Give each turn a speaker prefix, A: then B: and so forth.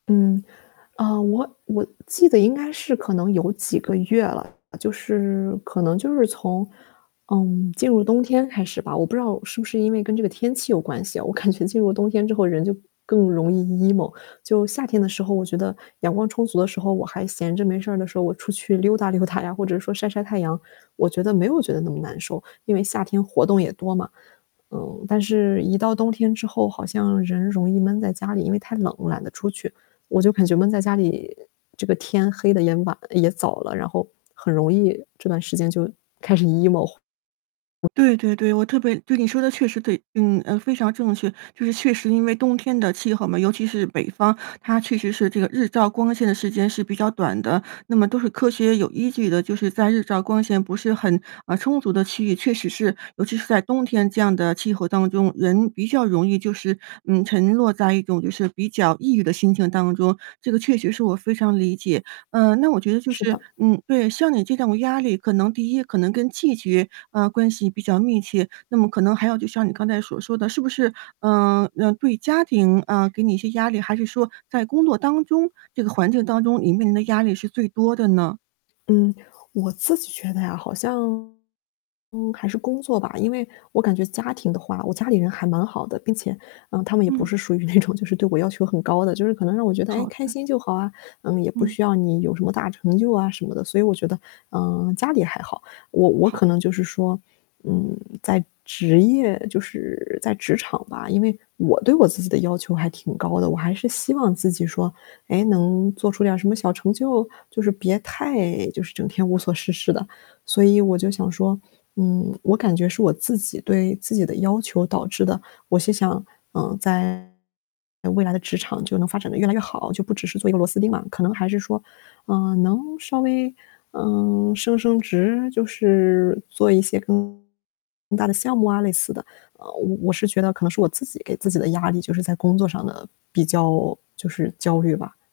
A: 嗯，啊，我我记得应该是可能有几个月了，就是可能就是从，嗯，进入冬天开始吧，我不知道是不是因为跟这个天气有关系啊，我感觉进入冬天之后人就更容易 emo。就夏天的时候，我觉得阳光充足的时候，我还闲着没事儿的时候，我出去溜达溜达呀，或者说晒晒太阳，我觉得没有觉得那么难受，因为夏天活动也多嘛。嗯，但是一到冬天之后好像人容易闷在家里，因为太冷了懒得出去，我就感觉闷在家里，这个天黑得也晚也早了，然后很容易这段时间就开始 emo。
B: 对对对，我特别对，你说得确实对，嗯，非常正确，就是确实因为冬天的气候嘛，尤其是北方，它确实是这个日照光线的时间是比较短的。那么都是科学有依据的，就是在日照光线不是很，啊，充足的区域，确实是尤其是在冬天这样的气候当中，人比较容易就是，嗯，沉落在一种就是比较抑郁的心情当中，这个确实是我非常理解。嗯，那我觉得就
A: 是
B: 是
A: 的。
B: 嗯，对，像你这种压力可能第一，可能跟季节，啊，关系比较密切，那么可能还有就像你刚才所说的，是不是，嗯，呃，对，家庭，嗯，给你一些压力？还是说在工作当中这个环境当中，你面临的压力是最多的呢？
A: 嗯，我自己觉得呀，好像，嗯，还是工作吧。因为，我感觉家庭的话，我家里人还蛮好的，并且，嗯，他们也不
B: 嗯。
A: 是属于那种就是对我要求很高的，就是可能让我觉得，“哎，
B: 好
A: 开
B: 的。
A: 心就好啊，嗯，也不
B: 嗯。
A: 需要你有什么大成就啊”什么的。所以我觉得，嗯，家里还好，我我
B: 好。
A: 可能就是说，嗯，在职业就是在职场吧，因为，我对我自己的要求还挺高的，我还是希望自己说，哎，能做出点儿什么小成就，就是别太就是整天无所事事的。所以我就想说，嗯，我感觉是我自己对自己的要求导致的，我是想，嗯，在未来的职场就能发展得越来越好，就不只是做一个螺丝钉嘛，可能还是说，嗯，能稍微，嗯，升升职，就是做一些更大的项目啊，类似的。呃，我我是觉得可能是我自己给自己的压力就是在工作上的比较就是焦虑吧。